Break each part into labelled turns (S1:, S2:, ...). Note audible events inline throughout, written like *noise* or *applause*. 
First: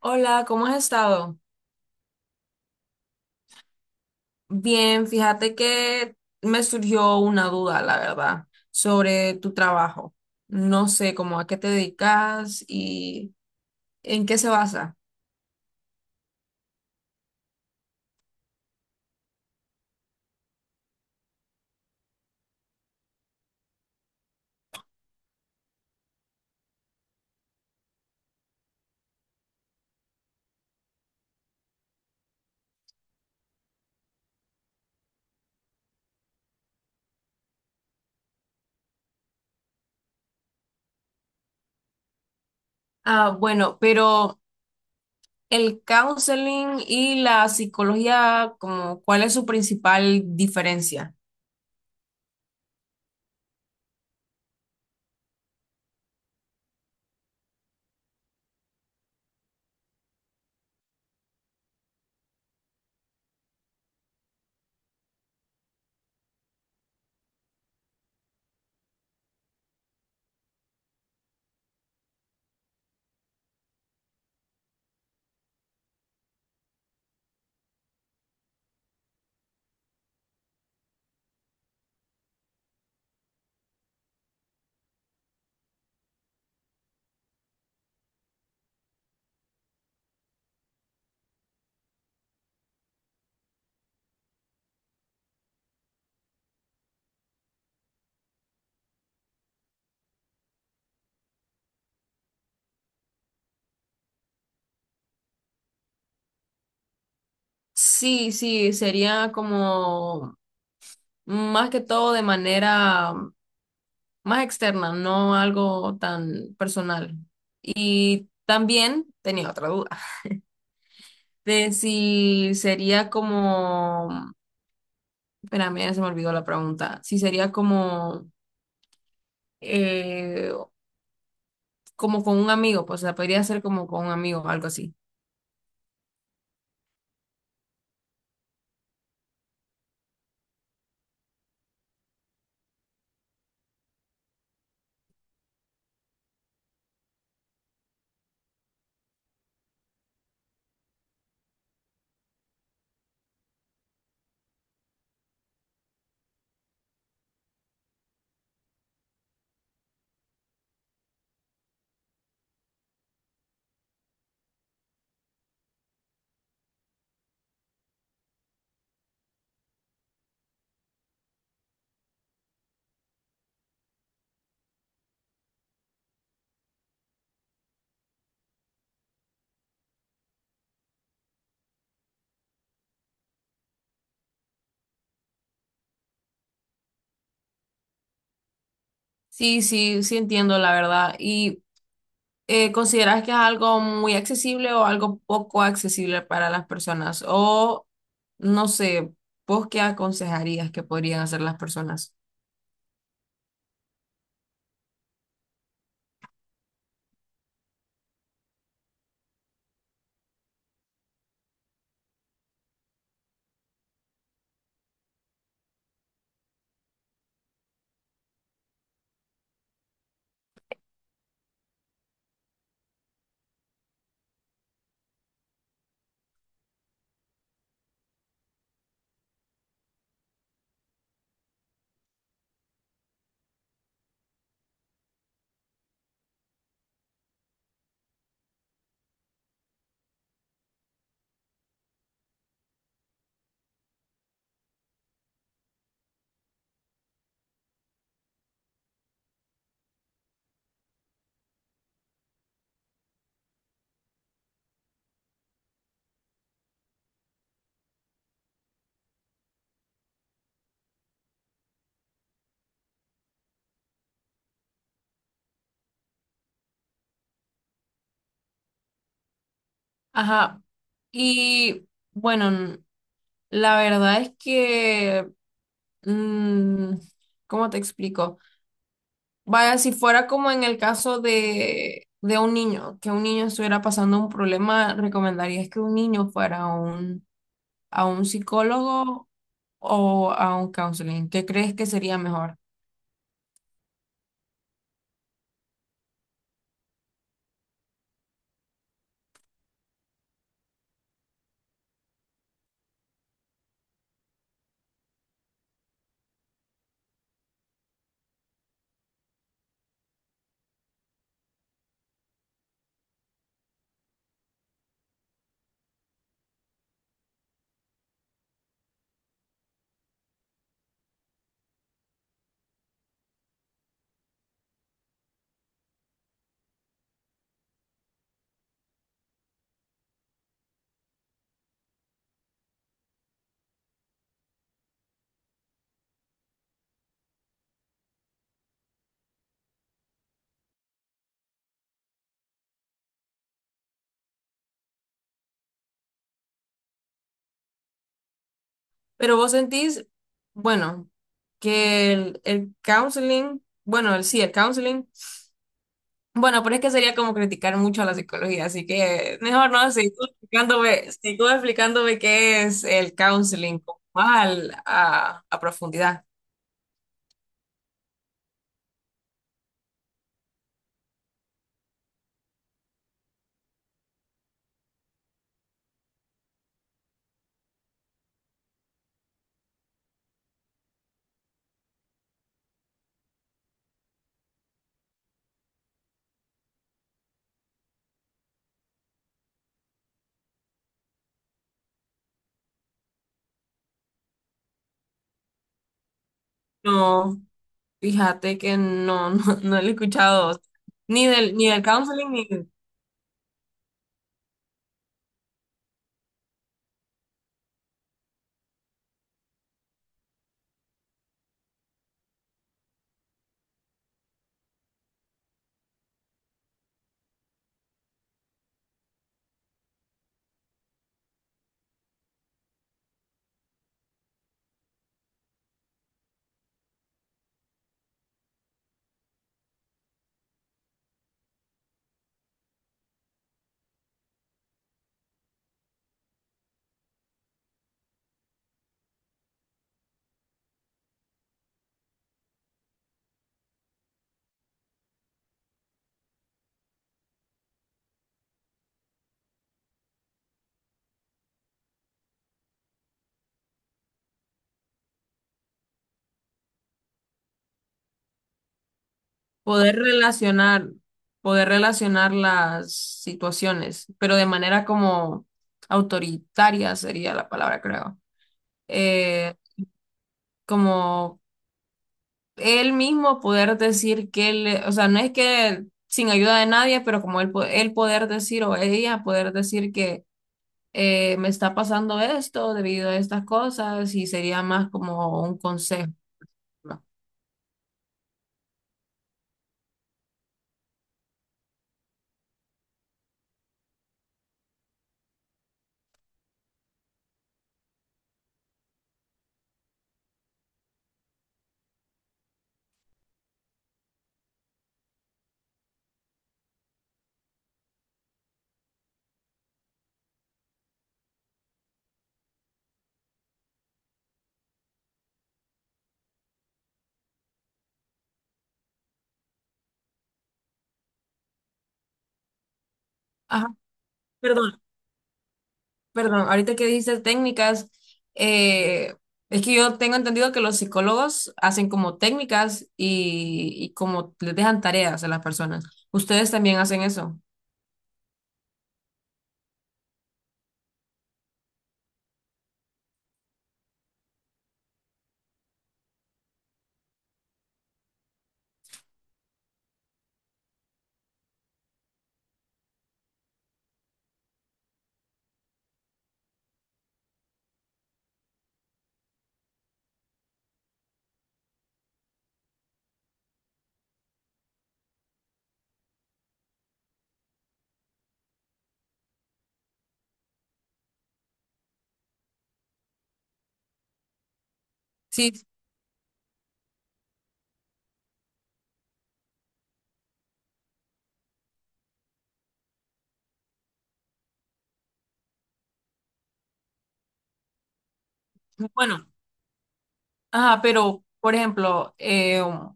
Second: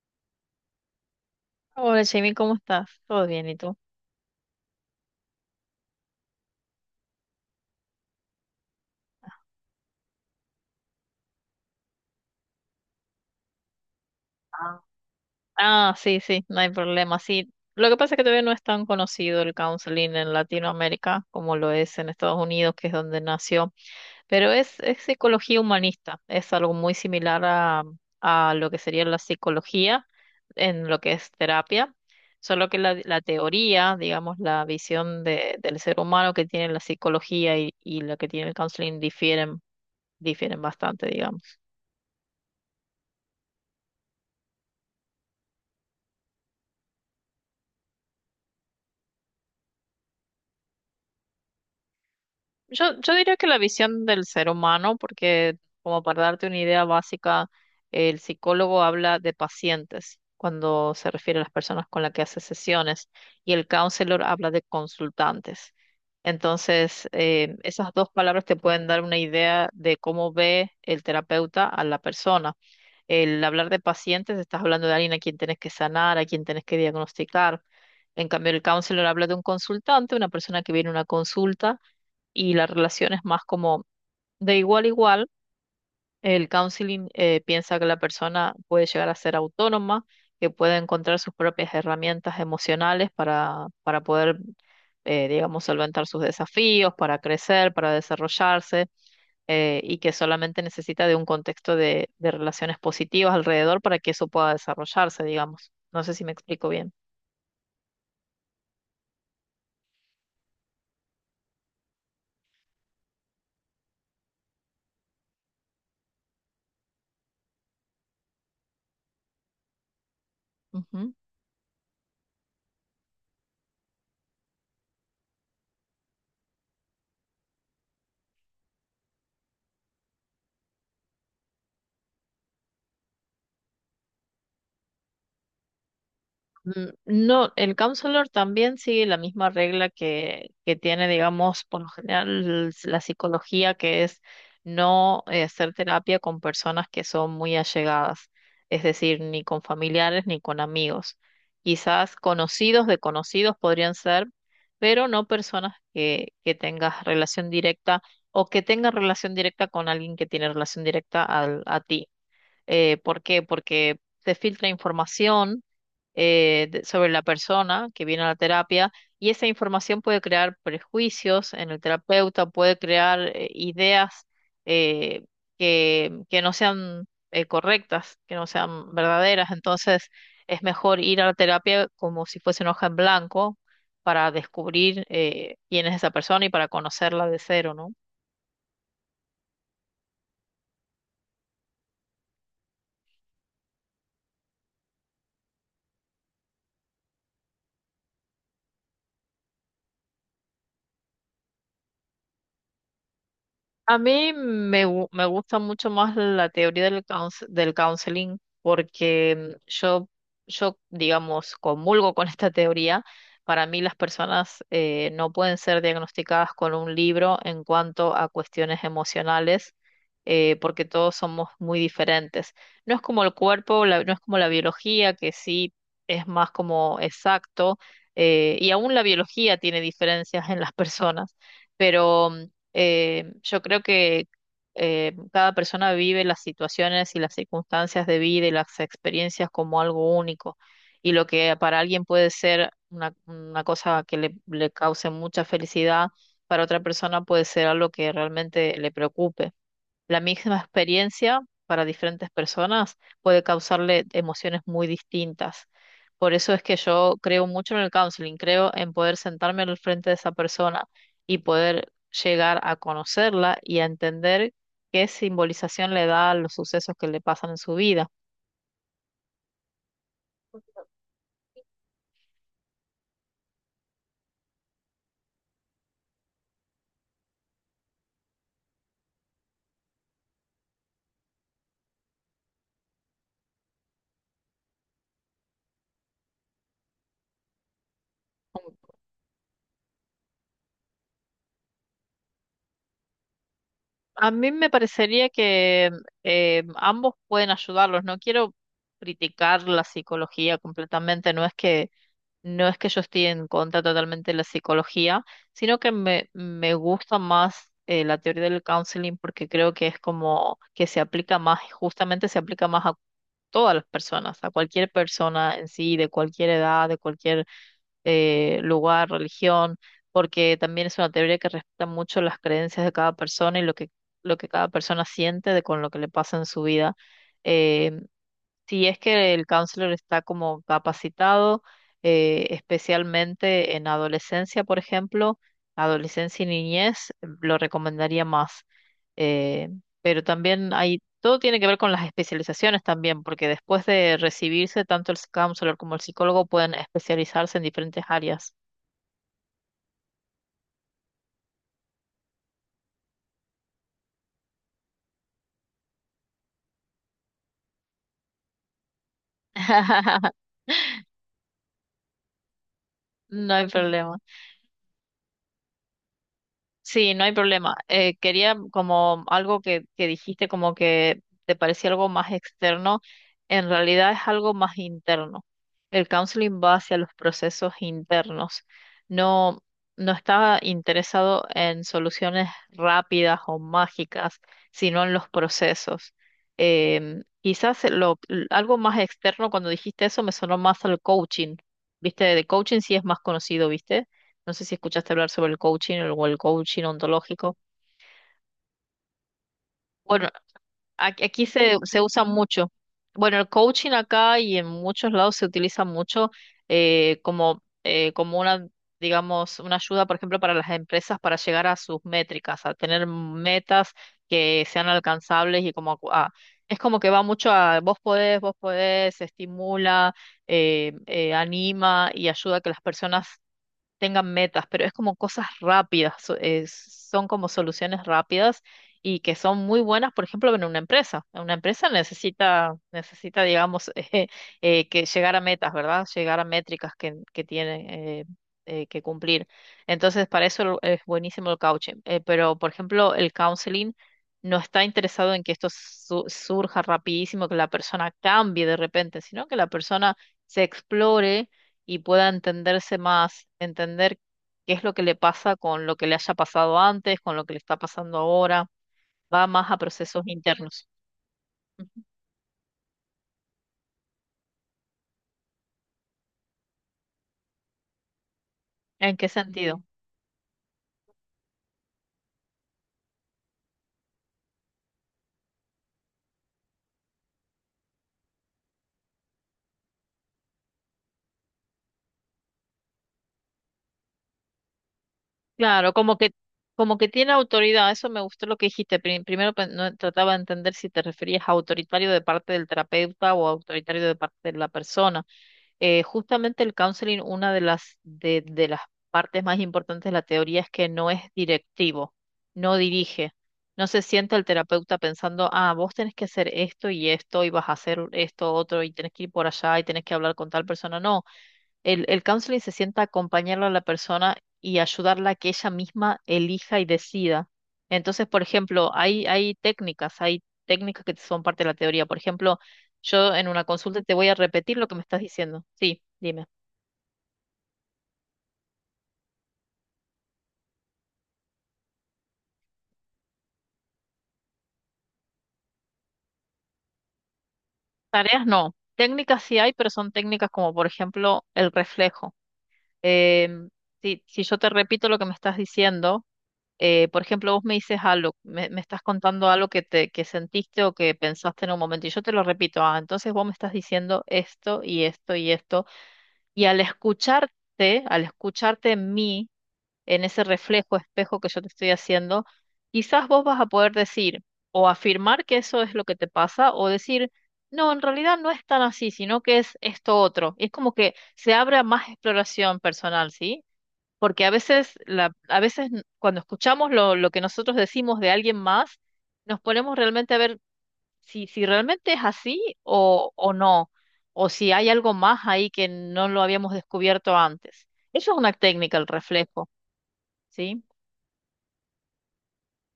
S1: Hola, ¿cómo has estado?
S2: Hola, Jamie, ¿cómo estás? ¿Todo bien? ¿Y tú?
S1: Bien, fíjate que me surgió una duda, la verdad, sobre tu trabajo. No sé cómo a qué te dedicas y en qué se
S2: Ah.
S1: basa.
S2: Ah, sí, sí, no hay problema. Sí, lo que pasa es que todavía no es tan conocido el counseling en Latinoamérica como lo es en Estados Unidos, que es donde nació, pero es psicología humanista, es algo muy similar a lo que sería la psicología en lo que es terapia, solo que la teoría, digamos, la visión de, del ser humano que tiene la psicología y lo que tiene el counseling difieren, difieren bastante, digamos.
S1: Ah, bueno, pero el counseling y la psicología, como, ¿cuál es su principal diferencia?
S2: Yo diría que la visión del ser humano, porque como para darte una idea básica, el psicólogo habla de pacientes cuando se refiere a las personas con las que hace sesiones y el counselor habla de consultantes. Entonces, esas dos palabras te pueden dar una idea de cómo ve el terapeuta a la persona. El hablar de pacientes, estás hablando de alguien a quien tenés que sanar, a quien tenés que diagnosticar. En cambio, el counselor habla de un consultante, una persona que viene a una consulta y la relación es más como de igual a igual. El counseling piensa que la persona puede llegar a ser autónoma, que puede encontrar sus propias herramientas emocionales para poder, digamos, solventar sus desafíos, para crecer, para desarrollarse, y que solamente necesita de un contexto de relaciones positivas alrededor para que eso pueda desarrollarse, digamos. No sé si me explico bien.
S1: Sí, sí, sería como más que todo de manera más externa, no algo tan personal. Y también tenía otra duda
S2: Ujú.
S1: de si sería como, espérame, ya se me olvidó la pregunta, si sería como, eh, como con un amigo, pues o sea, podría ser como con un amigo, algo así.
S2: Mm, no, el counselor también sigue la misma regla que tiene, digamos, por lo general la psicología, que es no hacer terapia con personas que son muy allegadas, es decir, ni con familiares ni con amigos. Quizás conocidos de conocidos podrían ser, pero no personas que tengas relación directa o que tengas relación directa con alguien que tiene relación directa a ti. ¿Por qué? Porque se filtra información sobre la persona que viene a la terapia y esa información puede crear prejuicios en el terapeuta, puede crear ideas eh, que no sean correctas, que no sean verdaderas. Entonces es mejor ir a la terapia como si fuese una hoja en blanco para descubrir quién es esa persona y para conocerla de cero, ¿no?
S1: Sí, sí, sí entiendo la verdad. ¿Y consideras que es algo muy accesible o algo poco accesible para las personas? O no sé, ¿vos qué aconsejarías que podrían hacer las personas?
S2: A mí me gusta mucho más la teoría del counseling porque yo, digamos, comulgo con esta teoría. Para mí las personas no pueden ser diagnosticadas con un libro en cuanto a cuestiones emocionales porque todos somos muy diferentes. No es como el cuerpo, no es como la biología, que sí es más como exacto y aún la biología tiene diferencias en las personas. Pero yo creo que cada persona vive las situaciones y las circunstancias de vida y las experiencias como algo único. Y lo que para alguien puede ser una cosa que le cause mucha felicidad, para otra persona puede ser algo que realmente le preocupe. La misma experiencia para diferentes personas puede causarle emociones muy distintas. Por eso es que yo creo mucho en el counseling, creo en poder sentarme al frente de esa persona y poder llegar a conocerla y a entender qué simbolización le da a los sucesos que le pasan en su vida.
S1: Ajá. Y bueno, la verdad es que, mm, ¿cómo te explico? Vaya, si fuera como en el caso de un niño, que un niño estuviera pasando un problema, ¿recomendarías que un niño fuera a un psicólogo o a un counseling? ¿Qué crees que sería mejor?
S2: A mí me parecería que ambos pueden ayudarlos. No quiero criticar la psicología completamente, no es que No es que yo esté en contra totalmente de la psicología, sino que me gusta más la teoría del counseling porque creo que es como que se aplica más, justamente se aplica más a todas las personas, a cualquier persona en sí, de cualquier edad, de cualquier lugar, religión, porque también es una teoría que respeta mucho las creencias de cada persona y lo que cada persona siente de con lo que le pasa en su vida. eh, si es que el counselor está como capacitado, especialmente en adolescencia, por ejemplo, adolescencia y niñez, lo recomendaría más. Eh, pero también hay, todo tiene que ver con las especializaciones también, porque después de recibirse, tanto el counselor como el psicólogo pueden especializarse en diferentes áreas.
S1: Pero vos sentís, bueno, que el counseling, bueno, el, sí, el counseling. Bueno, pero es que sería como criticar mucho a la psicología, así que mejor no,
S2: *laughs*
S1: sigo explicándome qué es el
S2: No hay
S1: counseling como
S2: problema.
S1: mal a profundidad.
S2: Sí, no hay problema. Quería como algo que dijiste como que te parecía algo más externo, en realidad es algo más interno. El counseling va hacia los procesos internos. No, no está interesado en soluciones rápidas o mágicas, sino en los procesos. Quizás lo, algo más externo, cuando dijiste eso, me sonó más al coaching. ¿Viste? De coaching sí es más conocido, ¿viste? No sé si escuchaste hablar sobre el coaching o el coaching
S1: No,
S2: ontológico.
S1: fíjate que no, *laughs* no, no lo he
S2: Bueno,
S1: escuchado ni
S2: aquí
S1: del, ni del
S2: se usa
S1: counseling ni del
S2: mucho. Bueno, el coaching acá y en muchos lados se utiliza mucho como una, digamos, una ayuda, por ejemplo, para las empresas para llegar a sus métricas, a tener metas que sean alcanzables y como es como que va mucho a vos podés, estimula, anima y ayuda a que las personas tengan metas, pero es como cosas rápidas, son como soluciones rápidas y que son muy buenas, por ejemplo, en una empresa. Una empresa necesita, digamos, *laughs* que llegar a metas, ¿verdad? Llegar a métricas que tiene que cumplir. Entonces, para eso es buenísimo el coaching. Pero, por ejemplo, el counseling no está interesado en que esto surja rapidísimo, que la persona cambie de repente, sino que la persona se explore y pueda entenderse más, entender qué es lo que le pasa con lo que le haya pasado antes, con lo que le está pasando ahora, va más a
S1: poder
S2: procesos internos.
S1: relacionar, poder
S2: Ujú.
S1: relacionar las situaciones, pero de manera como autoritaria sería la palabra, creo.
S2: ¿En qué
S1: Eh,
S2: sentido?
S1: como él mismo poder decir que él, o sea, no es que sin ayuda de nadie, pero como él, él poder decir o ella poder decir que me está pasando esto debido a estas cosas y sería más como un
S2: Claro,
S1: consejo,
S2: como
S1: ¿no?
S2: que tiene autoridad, eso me gustó lo que dijiste. Primero no, trataba de entender si te referías a autoritario de parte del terapeuta o autoritario de parte de la persona. Justamente el counseling, una de de las partes más importantes de la teoría es que no es directivo, no dirige. No se sienta el terapeuta pensando, ah, vos tenés que hacer esto y esto, y vas a hacer esto otro, y tenés que ir por allá, y tenés que hablar con tal persona. No, el counseling se sienta a acompañarlo a la persona y ayudarla a que ella misma elija y decida. Entonces, por ejemplo, hay técnicas que son parte de la teoría. Por ejemplo, yo en una
S1: Ajá,
S2: consulta te voy a repetir
S1: perdón,
S2: lo que me estás diciendo. Sí, dime.
S1: perdón, ahorita que dijiste técnicas, eh, es que yo tengo entendido que los psicólogos hacen como técnicas y como les dejan tareas a las personas. ¿Ustedes también hacen eso?
S2: Tareas no. Técnicas sí hay, pero son técnicas como, por ejemplo, el reflejo. Em, si, si yo te repito lo que me estás diciendo, por ejemplo, vos me dices algo, me estás contando algo que te, que sentiste o que pensaste en un momento, y yo te lo repito, ah, entonces vos me estás diciendo esto y esto y esto, y al escucharte en mí, en ese reflejo, espejo que yo te estoy haciendo, quizás vos vas a poder decir o afirmar que eso es lo que te pasa o decir, no, en realidad no es tan así, sino que es esto otro. Y es como que se abra más exploración personal, ¿sí? Porque a veces,
S1: Sí,
S2: a veces cuando escuchamos lo que nosotros decimos de alguien más, nos ponemos realmente a ver si, si realmente es así o no, o si hay algo más ahí que no lo habíamos descubierto antes. Eso es una técnica, el
S1: bueno.
S2: reflejo,
S1: Ah,
S2: ¿sí?
S1: pero, por ejemplo,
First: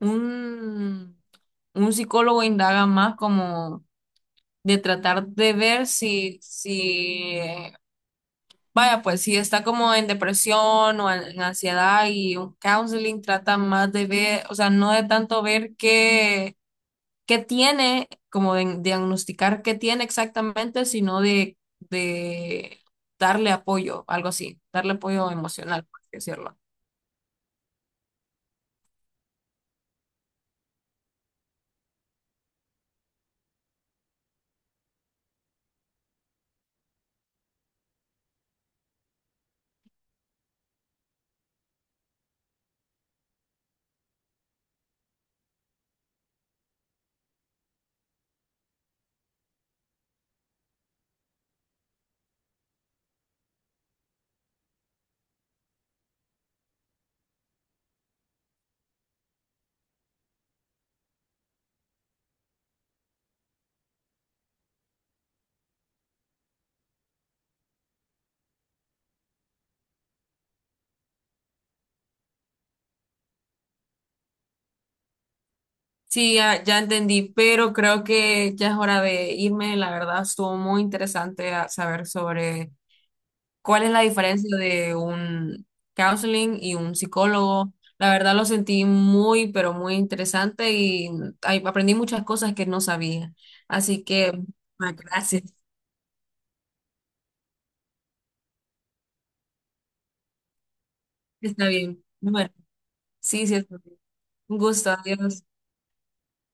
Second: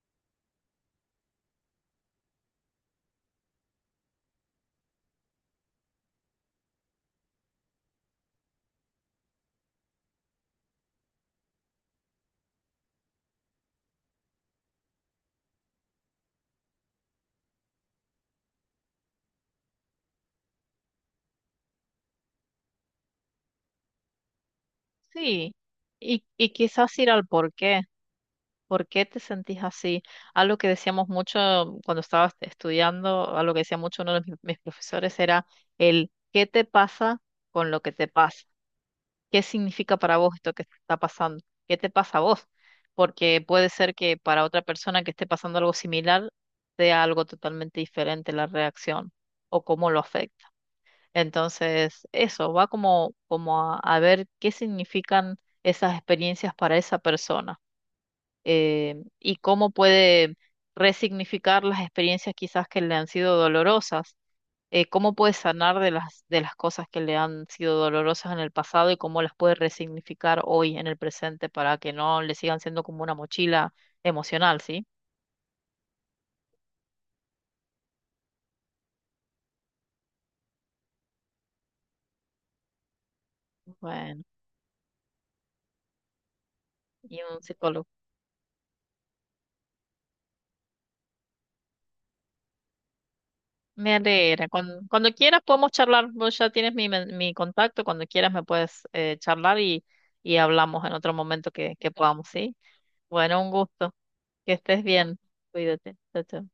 S1: un, un psicólogo indaga más como de tratar de ver si, si, vaya, pues si está como en depresión o en ansiedad y un counseling trata más de ver, o sea, no de tanto ver qué, qué tiene, como de diagnosticar qué tiene exactamente, sino de darle apoyo, algo así, darle apoyo
S2: Sí.
S1: emocional, por así
S2: Y
S1: decirlo.
S2: quizás ir al por qué. ¿Por qué te sentís así? Algo que decíamos mucho cuando estabas estudiando, algo que decía mucho uno de mis profesores era el ¿qué te pasa con lo que te pasa? ¿Qué significa para vos esto que está pasando? ¿Qué te pasa a vos? Porque puede ser que para otra persona que esté pasando algo similar sea algo totalmente diferente la reacción o cómo lo afecta. Entonces, eso va como a ver qué significan esas experiencias para esa persona y cómo puede resignificar las experiencias quizás que le han sido dolorosas cómo puede sanar de las cosas que le han sido dolorosas en el pasado y cómo las puede resignificar hoy en el presente para que no le sigan siendo como una mochila emocional, ¿sí?
S1: Sí, ya, ya entendí, pero creo que ya es hora de irme. La verdad, estuvo muy interesante saber sobre cuál es la
S2: Bueno,
S1: diferencia de un counseling y un
S2: y un
S1: psicólogo.
S2: psicólogo.
S1: La verdad, lo sentí muy, pero muy interesante y mm, ay, aprendí muchas cosas que no sabía.
S2: Me
S1: Así que,
S2: alegra. Cuando,
S1: ah,
S2: cuando quieras
S1: gracias.
S2: podemos charlar, vos ya tienes mi contacto, cuando quieras me puedes charlar y hablamos en otro momento
S1: Está
S2: que
S1: bien.
S2: podamos,
S1: Bueno,
S2: ¿sí? Bueno,
S1: sí,
S2: un
S1: sí, está
S2: gusto.
S1: bien.
S2: Que
S1: Un
S2: estés
S1: gusto.
S2: bien.
S1: Adiós.
S2: Cuídate. Chao, chao.